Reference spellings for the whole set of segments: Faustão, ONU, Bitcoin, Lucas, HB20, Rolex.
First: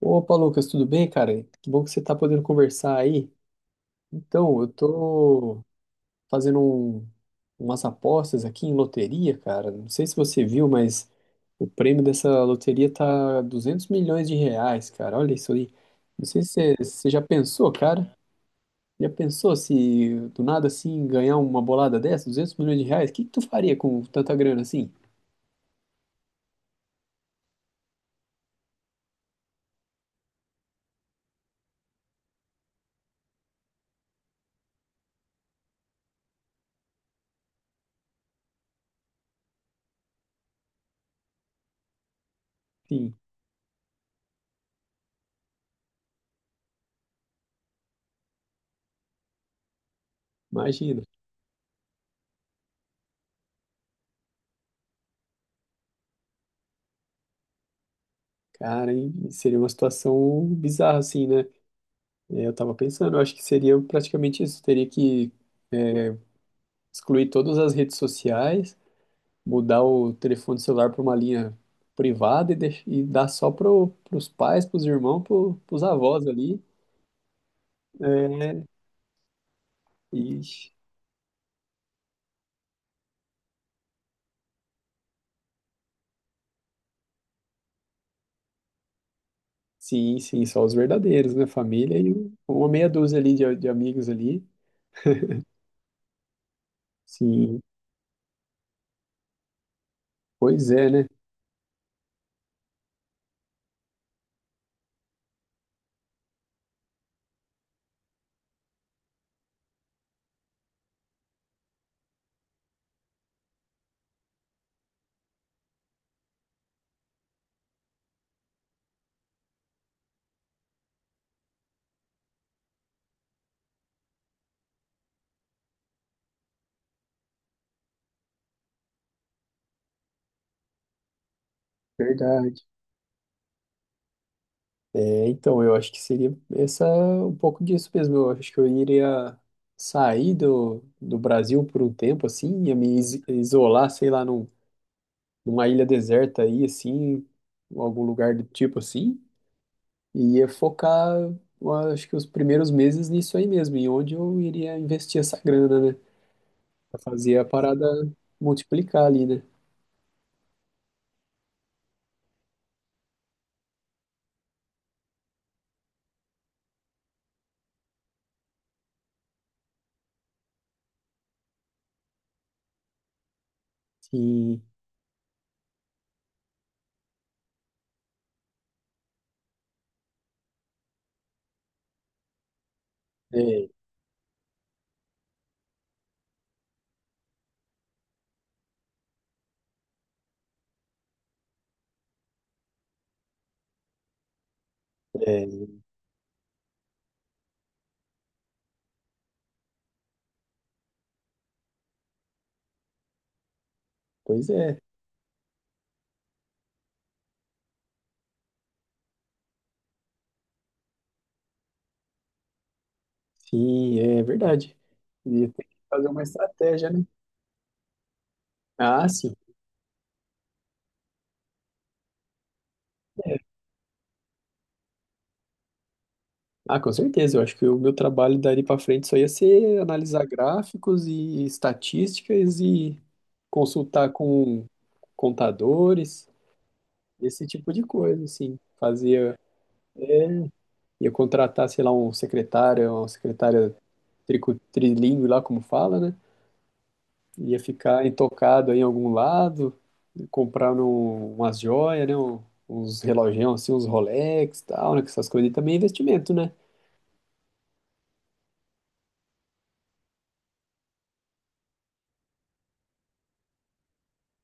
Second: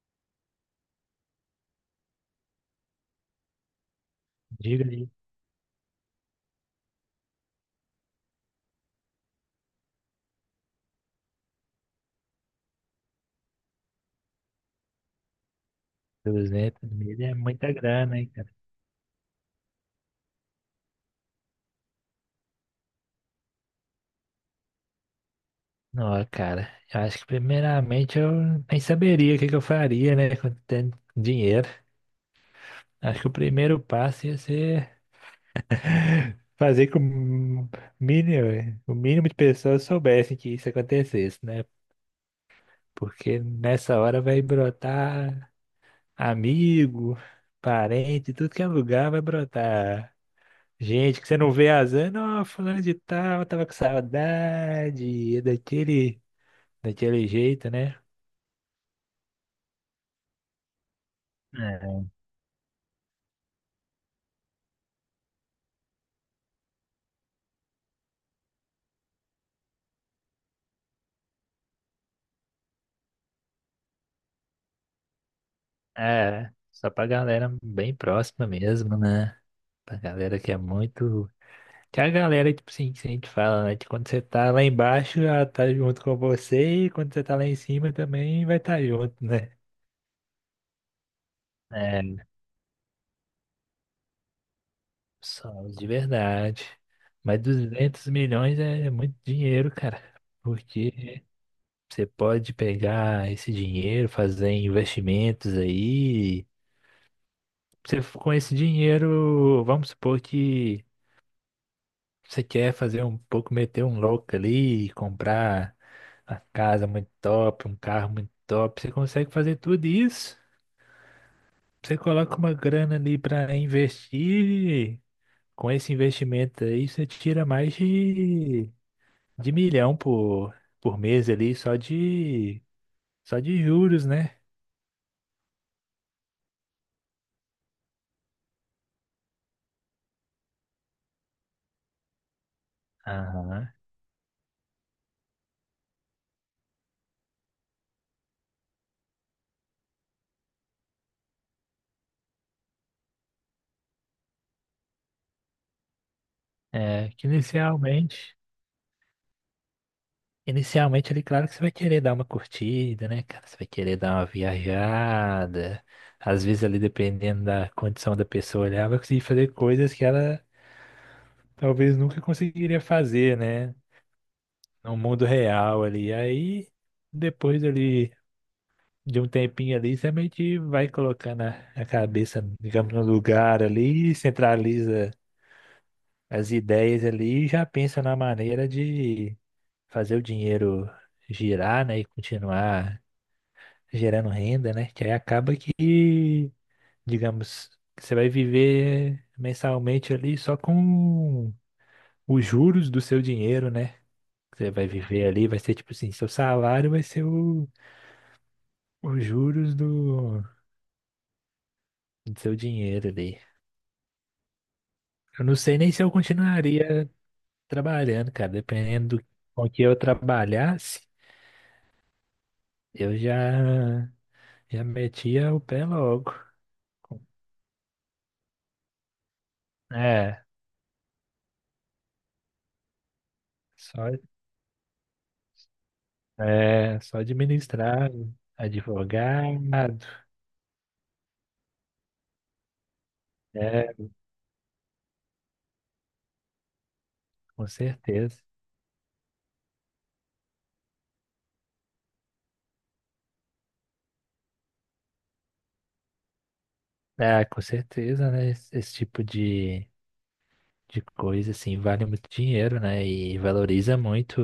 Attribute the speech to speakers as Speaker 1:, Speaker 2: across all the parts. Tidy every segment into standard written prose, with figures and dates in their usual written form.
Speaker 1: Opa, Lucas, tudo bem, cara? Que bom que você está podendo conversar aí. Então, eu
Speaker 2: Diga ali,
Speaker 1: tô fazendo umas apostas aqui em loteria, cara. Não sei se você viu, mas o prêmio dessa loteria tá 200 milhões de reais, cara. Olha isso aí. Não sei se você
Speaker 2: 200
Speaker 1: você
Speaker 2: mil
Speaker 1: já
Speaker 2: é
Speaker 1: pensou,
Speaker 2: muita
Speaker 1: cara.
Speaker 2: grana, hein, cara?
Speaker 1: Já pensou se do nada assim ganhar uma bolada dessa, 200 milhões de reais? O que que tu faria com tanta grana assim?
Speaker 2: Não, cara, eu acho que primeiramente eu nem saberia o que que eu faria, né, com tanto dinheiro. Acho que o primeiro passo ia ser fazer com o mínimo de pessoas soubessem que isso acontecesse, né?
Speaker 1: Sim,
Speaker 2: Porque nessa hora vai brotar amigo, parente, tudo que é lugar vai brotar.
Speaker 1: imagina.
Speaker 2: Gente que você não vê há anos, fulano de tal, tava com saudade é daquele jeito, né?
Speaker 1: Cara, hein? Seria uma situação bizarra assim, né? É, eu tava pensando, eu acho que seria praticamente isso. Teria que é, excluir todas as redes sociais, mudar o telefone celular para uma linha privada e, e dar só para os pais, para os irmãos, para os
Speaker 2: É,
Speaker 1: avós
Speaker 2: é,
Speaker 1: ali.
Speaker 2: só pra galera bem próxima
Speaker 1: É,
Speaker 2: mesmo, né? Pra galera que é
Speaker 1: ixi.
Speaker 2: muito. Que é a galera, tipo assim, que a gente fala, né? Que quando você tá lá embaixo, ela tá junto com você, e quando você tá lá em cima também vai estar tá junto, né?
Speaker 1: Sim, sim, só os verdadeiros, né? Família
Speaker 2: É,
Speaker 1: e uma meia dúzia ali de amigos ali.
Speaker 2: só os de verdade. Mas
Speaker 1: Sim,
Speaker 2: 200 milhões é muito dinheiro, cara.
Speaker 1: pois é, né?
Speaker 2: Porque você pode pegar esse dinheiro, fazer investimentos aí. Você, com esse dinheiro, vamos supor que você quer fazer um pouco, meter um louco ali, comprar uma casa muito top, um carro muito top, você consegue fazer tudo isso. Você coloca uma grana ali para investir, e com esse investimento aí você tira mais de milhão por mês ali, só de,
Speaker 1: Verdade.
Speaker 2: só de juros, né?
Speaker 1: É, então, eu acho que seria essa um pouco disso mesmo. Eu acho que eu iria sair do Brasil por um tempo, assim, ia me
Speaker 2: Aham.
Speaker 1: isolar, sei lá, num, numa ilha deserta aí, assim, em algum lugar do tipo assim, e ia focar, eu acho que os primeiros meses nisso aí mesmo, em onde eu iria investir essa grana, né? Pra
Speaker 2: É, que
Speaker 1: fazer a parada
Speaker 2: inicialmente.
Speaker 1: multiplicar ali, né?
Speaker 2: Inicialmente, ele, claro que você vai querer dar uma curtida, né, cara? Você vai querer dar uma viajada. Às vezes, ali, dependendo da condição da pessoa, ela vai conseguir fazer coisas que ela talvez nunca conseguiria fazer, né?
Speaker 1: Sim,
Speaker 2: No mundo real ali. Aí, depois ali de um tempinho ali, você meio que vai colocando a cabeça, digamos, no lugar
Speaker 1: é,
Speaker 2: ali, centraliza as ideias ali e já pensa na maneira de fazer o dinheiro girar, né? E continuar gerando renda, né? Que aí acaba
Speaker 1: é,
Speaker 2: que, digamos, você vai viver mensalmente ali só com os juros do seu dinheiro, né?
Speaker 1: pois
Speaker 2: Você
Speaker 1: é,
Speaker 2: vai viver ali, vai ser tipo assim, seu salário vai ser o, os juros do seu dinheiro ali.
Speaker 1: sim, é verdade.
Speaker 2: Eu
Speaker 1: Ia
Speaker 2: não
Speaker 1: ter que
Speaker 2: sei nem se
Speaker 1: fazer
Speaker 2: eu
Speaker 1: uma estratégia, né?
Speaker 2: continuaria trabalhando, cara.
Speaker 1: Ah,
Speaker 2: Dependendo do
Speaker 1: sim.
Speaker 2: com que eu trabalhasse, eu já metia o pé logo.
Speaker 1: Ah, com certeza. Eu acho que o meu trabalho dali para frente só ia ser analisar
Speaker 2: É,
Speaker 1: gráficos e estatísticas e consultar
Speaker 2: só.
Speaker 1: com contadores,
Speaker 2: É, só
Speaker 1: esse tipo de coisa,
Speaker 2: administrado,
Speaker 1: assim. Fazia,
Speaker 2: advogado,
Speaker 1: ia contratar, sei lá, um secretário, uma secretária
Speaker 2: é,
Speaker 1: trilingue lá, como fala, né? Ia
Speaker 2: com
Speaker 1: ficar
Speaker 2: certeza.
Speaker 1: intocado aí em algum lado, comprar umas joias, né? Uns relogião, assim, uns Rolex e tal, né? Que essas coisas aí também é investimento, né?
Speaker 2: É, com certeza, né? Esse tipo de coisa, assim, vale muito dinheiro, né? E valoriza muito,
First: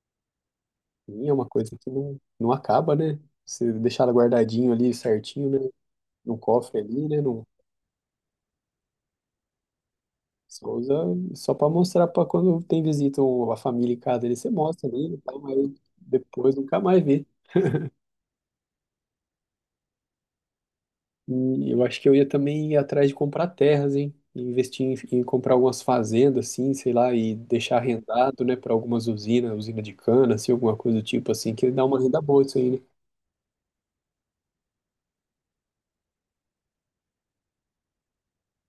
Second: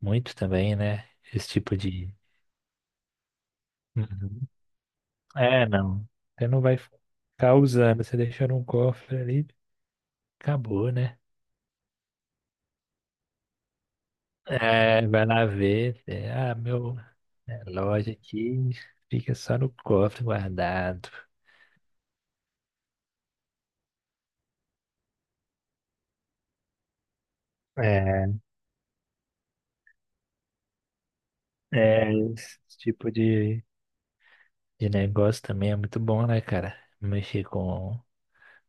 Speaker 2: muito também, né?
Speaker 1: Sim, é uma
Speaker 2: Esse
Speaker 1: coisa
Speaker 2: tipo
Speaker 1: que
Speaker 2: de...
Speaker 1: não acaba, né? Se deixar ela
Speaker 2: Uhum.
Speaker 1: guardadinho ali certinho,
Speaker 2: É,
Speaker 1: né?
Speaker 2: não.
Speaker 1: Num
Speaker 2: Você não vai
Speaker 1: cofre ali, né? Num,
Speaker 2: ficar usando, você deixa num cofre ali,
Speaker 1: só
Speaker 2: acabou,
Speaker 1: usa
Speaker 2: né?
Speaker 1: só para mostrar para quando tem visita ou a família em casa, ele você mostra
Speaker 2: É,
Speaker 1: ali, e
Speaker 2: vai
Speaker 1: tal,
Speaker 2: lá
Speaker 1: mas
Speaker 2: ver, é, ah,
Speaker 1: depois nunca
Speaker 2: meu,
Speaker 1: mais vê.
Speaker 2: é, loja aqui fica só no cofre guardado.
Speaker 1: E eu acho que eu ia também ir atrás de comprar terras, hein? E investir em comprar algumas fazendas, assim, sei lá, e deixar
Speaker 2: É.
Speaker 1: arrendado, né, para algumas usinas, usina de cana, assim, alguma coisa do tipo, assim, que dá uma
Speaker 2: É,
Speaker 1: renda boa isso
Speaker 2: esse
Speaker 1: aí, né?
Speaker 2: tipo de negócio também é muito bom, né, cara? Mexer com,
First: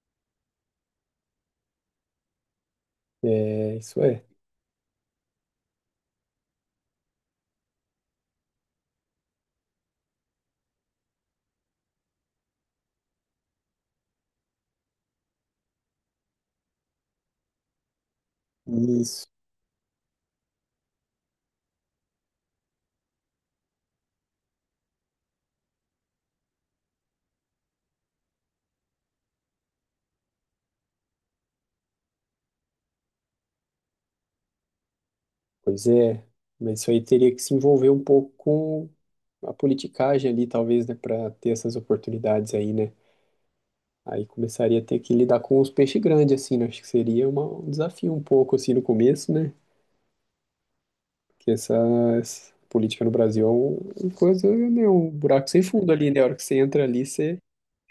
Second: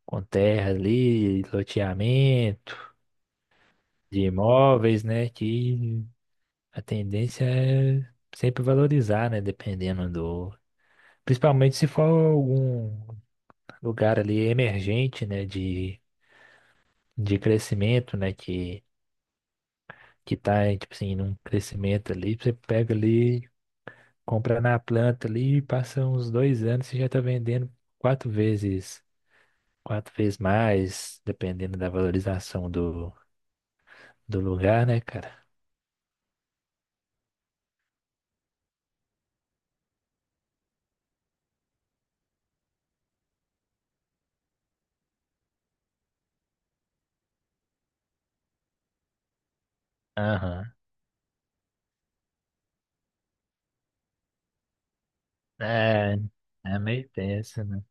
Speaker 2: com terra ali, loteamento
Speaker 1: É, isso
Speaker 2: de
Speaker 1: é.
Speaker 2: imóveis, né? Que a tendência é sempre valorizar, né? Dependendo do. Principalmente se for algum lugar ali emergente, né? De crescimento, né? Que,
Speaker 1: Isso.
Speaker 2: que tá, tipo assim, num crescimento ali, você pega ali, compra na planta ali, passa uns 2 anos, você já tá vendendo quatro vezes Quatro vezes mais, dependendo da valorização do lugar, né, cara?
Speaker 1: Pois é, mas isso aí teria que se envolver um pouco com a politicagem ali, talvez, né, para ter essas oportunidades aí, né? Aí começaria a ter que lidar com os peixes grandes, assim, né? Acho que seria um desafio um pouco, assim, no começo, né?
Speaker 2: Aham.
Speaker 1: Porque essa política no Brasil é uma coisa, né, um buraco sem fundo ali,
Speaker 2: É,
Speaker 1: né? A hora que você
Speaker 2: é
Speaker 1: entra ali,
Speaker 2: meio
Speaker 1: você...
Speaker 2: tenso, né?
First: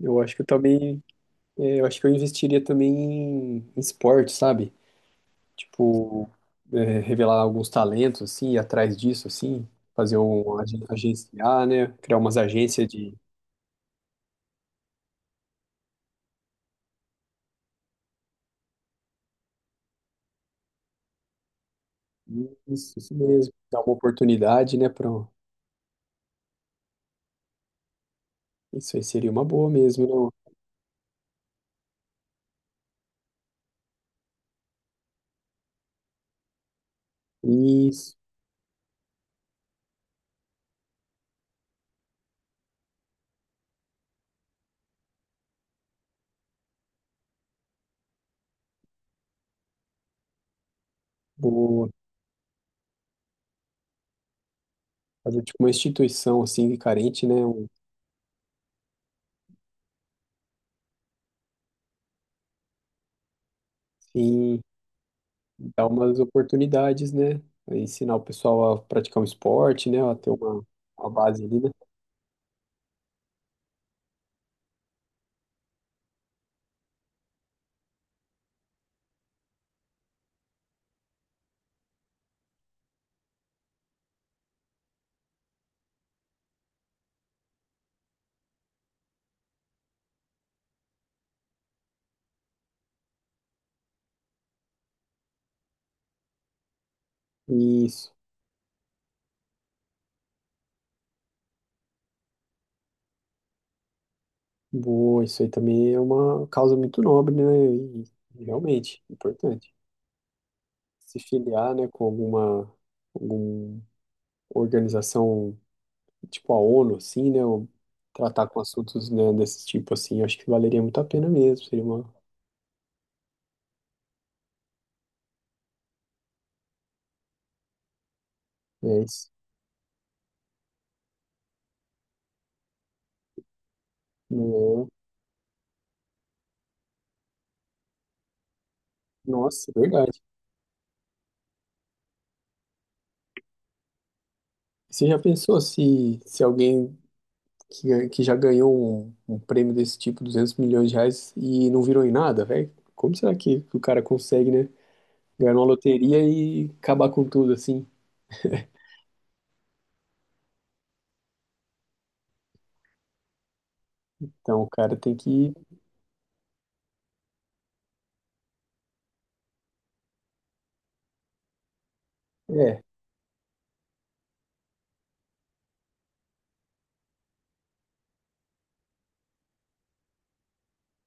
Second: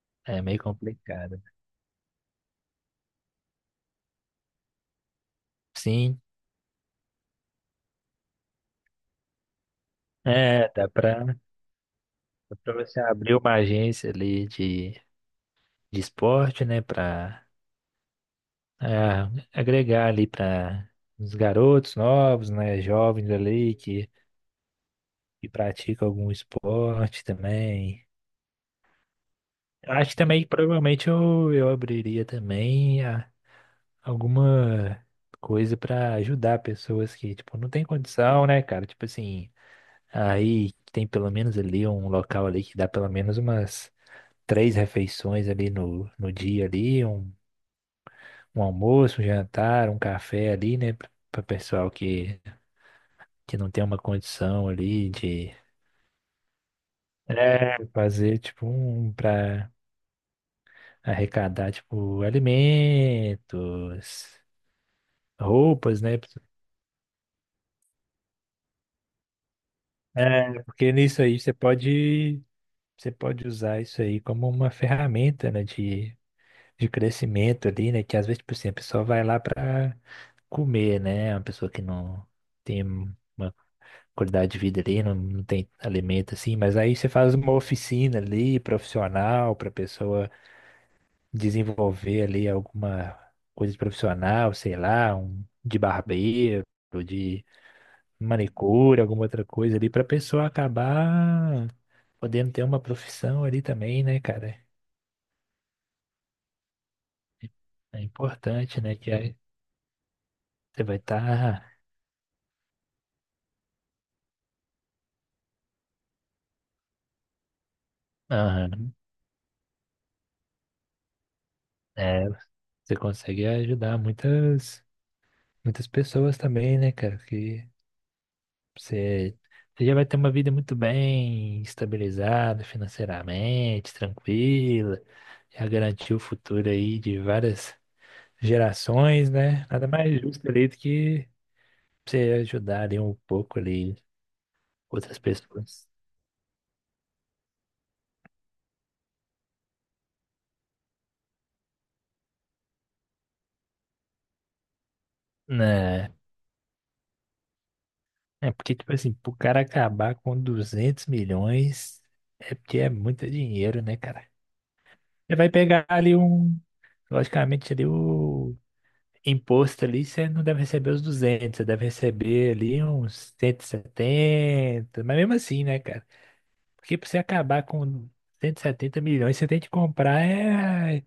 Speaker 1: Eu acho
Speaker 2: É
Speaker 1: que eu
Speaker 2: meio
Speaker 1: também...
Speaker 2: complicado.
Speaker 1: É, eu acho que eu investiria também em esporte, sabe?
Speaker 2: Sim,
Speaker 1: Tipo, revelar alguns talentos, assim, ir atrás disso, assim, fazer um
Speaker 2: é, dá pra,
Speaker 1: agenciar, né? Criar umas
Speaker 2: dá pra
Speaker 1: agências
Speaker 2: você
Speaker 1: de.
Speaker 2: abrir uma agência ali de esporte, né, pra ah, agregar ali pra os garotos novos, né,
Speaker 1: Isso
Speaker 2: jovens
Speaker 1: mesmo.
Speaker 2: ali
Speaker 1: Dar uma
Speaker 2: que,
Speaker 1: oportunidade, né? Para
Speaker 2: que praticam algum esporte também.
Speaker 1: Isso aí seria uma boa
Speaker 2: Eu
Speaker 1: mesmo,
Speaker 2: acho que
Speaker 1: não?
Speaker 2: também, provavelmente, eu abriria também alguma coisa pra ajudar pessoas que, tipo, não tem
Speaker 1: Isso,
Speaker 2: condição, né, cara? Tipo assim, aí tem pelo menos ali um local ali que dá pelo menos umas 3 refeições ali no dia ali, um almoço, um jantar, um café ali, né, pra
Speaker 1: boa.
Speaker 2: pessoal que não tem uma condição ali
Speaker 1: Fazer
Speaker 2: de
Speaker 1: tipo uma instituição, assim, carente, né? Um,
Speaker 2: fazer, tipo, um pra arrecadar, tipo, alimentos,
Speaker 1: sim, dar
Speaker 2: roupas, né?
Speaker 1: umas oportunidades, né? Ensinar o pessoal a praticar um esporte, né? A ter
Speaker 2: É, porque
Speaker 1: uma
Speaker 2: nisso aí
Speaker 1: base
Speaker 2: você
Speaker 1: ali, né?
Speaker 2: pode você pode usar isso aí como uma ferramenta, né, de crescimento ali, né, que às vezes, tipo assim, a pessoa vai lá para comer, né, uma pessoa que não tem uma qualidade de vida ali, não, não tem alimento assim, mas aí você faz uma oficina ali, profissional, para pessoa desenvolver ali alguma coisa de profissional, sei lá, um de barbeiro, de
Speaker 1: Isso.
Speaker 2: manicure, alguma outra coisa ali, para pessoa acabar podendo ter uma profissão ali também, né, cara?
Speaker 1: Boa, isso aí também é uma causa muito nobre, né?
Speaker 2: É
Speaker 1: E
Speaker 2: importante, né?
Speaker 1: realmente
Speaker 2: Que aí
Speaker 1: importante.
Speaker 2: você vai
Speaker 1: Se filiar,
Speaker 2: estar.
Speaker 1: né, com alguma, alguma organização tipo a ONU, assim, né? Ou tratar com assuntos, né, desse tipo, assim, eu acho que valeria muito a pena mesmo. Seria uma.
Speaker 2: É, você consegue ajudar muitas, muitas pessoas também, né, cara? Que
Speaker 1: É isso.
Speaker 2: você, você já vai ter uma vida muito bem estabilizada financeiramente,
Speaker 1: Né?
Speaker 2: tranquila, já garantiu o futuro aí de várias gerações, né?
Speaker 1: Nossa, é
Speaker 2: Nada
Speaker 1: verdade.
Speaker 2: mais justo ali do que você ajudar ali um pouco ali
Speaker 1: Você já
Speaker 2: outras
Speaker 1: pensou
Speaker 2: pessoas,
Speaker 1: se, se alguém que, que já ganhou um, um prêmio desse tipo, 200 milhões de reais, e não virou em nada, velho? Como será que o cara consegue, né? Ganhar uma
Speaker 2: né?
Speaker 1: loteria e acabar com tudo, assim.
Speaker 2: É porque, tipo assim, pro cara acabar com 200 milhões, é porque é muito dinheiro, né, cara?
Speaker 1: Então o cara tem
Speaker 2: Você vai
Speaker 1: que.
Speaker 2: pegar ali um, logicamente, ali o imposto ali, você não deve receber os duzentos, você deve receber ali
Speaker 1: É,
Speaker 2: uns 170, mas mesmo assim, né, cara? Porque pra você acabar com 170 milhões, você tem que comprar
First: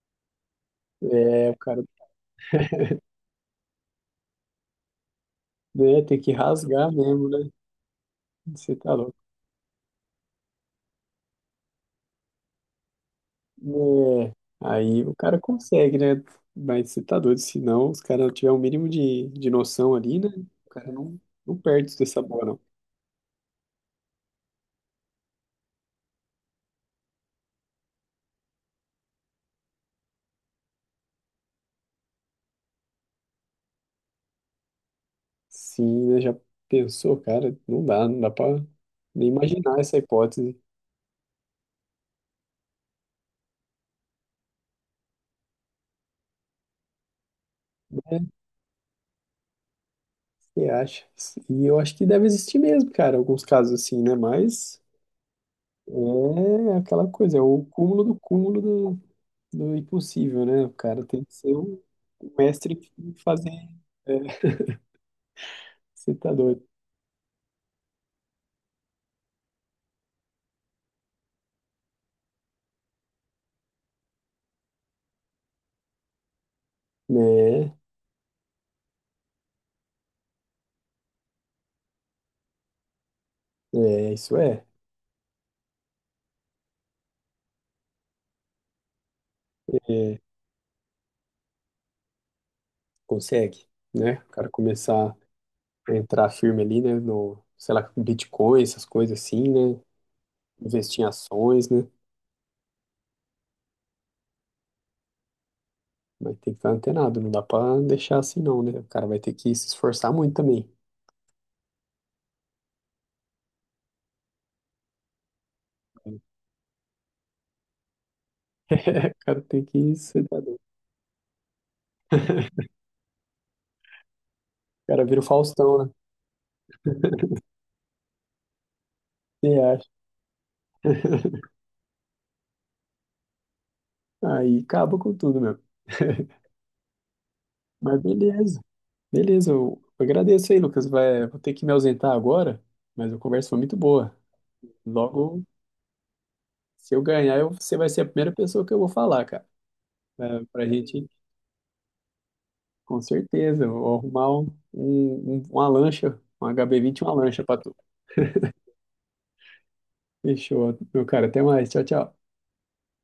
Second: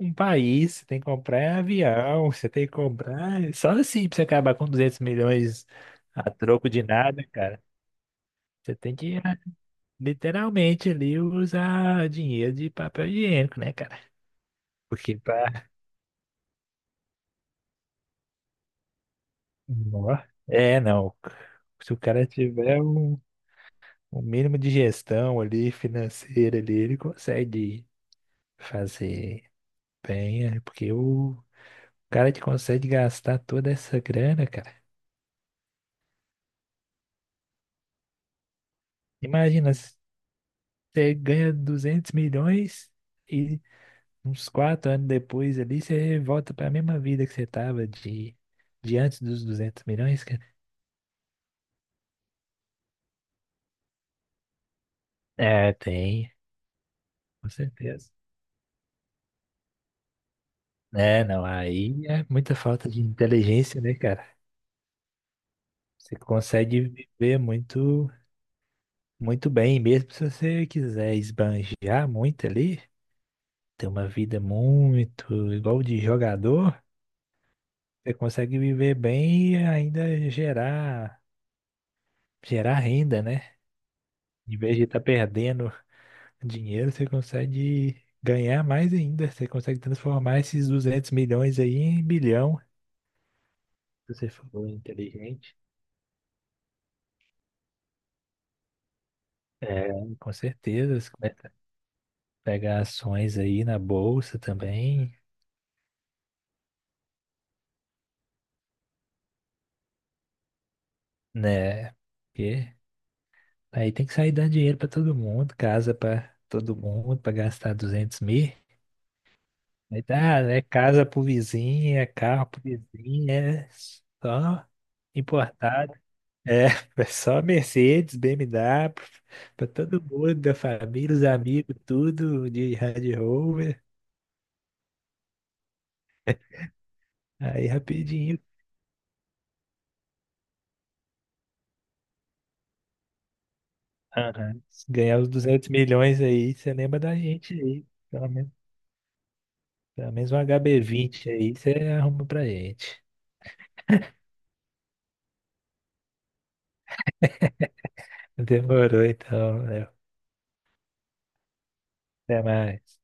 Speaker 2: um país, você tem que comprar
Speaker 1: é, o cara
Speaker 2: avião, você tem que comprar... Só assim pra você acabar com 200 milhões
Speaker 1: né, tem
Speaker 2: a
Speaker 1: que
Speaker 2: troco de
Speaker 1: rasgar
Speaker 2: nada,
Speaker 1: mesmo, né?
Speaker 2: cara. Você
Speaker 1: Você tá
Speaker 2: tem
Speaker 1: louco.
Speaker 2: que literalmente ali usa dinheiro de papel higiênico, né, cara?
Speaker 1: É, aí o
Speaker 2: Porque
Speaker 1: cara
Speaker 2: pra.
Speaker 1: consegue, né? Mas você tá doido, se não, os caras não tiver o mínimo de noção
Speaker 2: Nó.
Speaker 1: ali, né? O
Speaker 2: É,
Speaker 1: cara
Speaker 2: não.
Speaker 1: não, não
Speaker 2: Se
Speaker 1: perde
Speaker 2: o
Speaker 1: dessa
Speaker 2: cara
Speaker 1: bola, não.
Speaker 2: tiver um mínimo de gestão ali, financeira ali, ele consegue fazer bem, né? Porque o cara que consegue gastar toda essa grana, cara.
Speaker 1: Sim, né? Já pensou, cara? Não dá, não dá pra nem
Speaker 2: Imagina,
Speaker 1: imaginar essa hipótese.
Speaker 2: você ganha 200 milhões e uns 4 anos depois ali, você volta pra mesma vida que você tava
Speaker 1: É,
Speaker 2: de antes dos 200 milhões, cara.
Speaker 1: você acha? E eu acho que deve existir mesmo, cara, alguns casos assim, né? Mas.
Speaker 2: É, tem.
Speaker 1: É aquela coisa, é
Speaker 2: Com
Speaker 1: o cúmulo
Speaker 2: certeza.
Speaker 1: do do impossível, né? O cara
Speaker 2: É,
Speaker 1: tem que
Speaker 2: não,
Speaker 1: ser
Speaker 2: aí é
Speaker 1: o
Speaker 2: muita
Speaker 1: mestre
Speaker 2: falta de
Speaker 1: em fazer.
Speaker 2: inteligência, né,
Speaker 1: É,
Speaker 2: cara?
Speaker 1: você
Speaker 2: Você
Speaker 1: tá doido.
Speaker 2: consegue viver muito, muito bem, mesmo se você quiser esbanjar muito ali, ter uma vida muito igual de jogador,
Speaker 1: Né?
Speaker 2: você consegue viver bem e ainda gerar renda, né?
Speaker 1: É, isso
Speaker 2: Em
Speaker 1: é.
Speaker 2: vez de estar perdendo dinheiro, você consegue ganhar mais ainda. Você consegue
Speaker 1: É,
Speaker 2: transformar esses 200 milhões aí em bilhão,
Speaker 1: consegue,
Speaker 2: se
Speaker 1: né?
Speaker 2: você
Speaker 1: O cara
Speaker 2: for
Speaker 1: começar
Speaker 2: inteligente.
Speaker 1: a entrar firme ali, né? No, sei lá, com Bitcoin, essas coisas assim, né?
Speaker 2: É, com certeza.
Speaker 1: Investir em
Speaker 2: Você começa a
Speaker 1: ações, né?
Speaker 2: pegar ações aí na bolsa também,
Speaker 1: Vai ter que estar antenado, não dá pra deixar assim, não, né? O cara vai ter que se esforçar muito também.
Speaker 2: né? Porque aí tem que sair dando dinheiro pra todo mundo, casa pra todo mundo, pra gastar 200 mil.
Speaker 1: O cara tem que. Ir,
Speaker 2: Aí
Speaker 1: você
Speaker 2: tá,
Speaker 1: tá doido.
Speaker 2: é casa pro vizinho, é carro pro vizinho, é só
Speaker 1: O cara vira o Faustão, né?
Speaker 2: importado. É, é só Mercedes, BMW,
Speaker 1: Você
Speaker 2: pra
Speaker 1: acha?
Speaker 2: todo mundo, da família, os amigos, tudo de Range Rover.
Speaker 1: Aí acaba com tudo, meu.
Speaker 2: Aí
Speaker 1: Mas
Speaker 2: rapidinho.
Speaker 1: beleza, beleza. Eu agradeço aí, Lucas. Vai, vou ter que me ausentar agora, mas a conversa foi muito boa.
Speaker 2: Aham. Se ganhar os
Speaker 1: Logo,
Speaker 2: 200 milhões aí, você
Speaker 1: se
Speaker 2: lembra
Speaker 1: eu
Speaker 2: da
Speaker 1: ganhar,
Speaker 2: gente
Speaker 1: você
Speaker 2: aí.
Speaker 1: vai ser a
Speaker 2: Pelo
Speaker 1: primeira
Speaker 2: menos,
Speaker 1: pessoa que eu vou falar, cara.
Speaker 2: pelo menos um
Speaker 1: É, pra gente,
Speaker 2: HB20 aí, você arruma pra
Speaker 1: com
Speaker 2: gente.
Speaker 1: certeza, eu vou arrumar uma lancha, um HB20, e uma lancha pra tu.
Speaker 2: Demorou então, Léo.
Speaker 1: Fechou, meu cara. Até mais. Tchau, tchau.
Speaker 2: Até mais.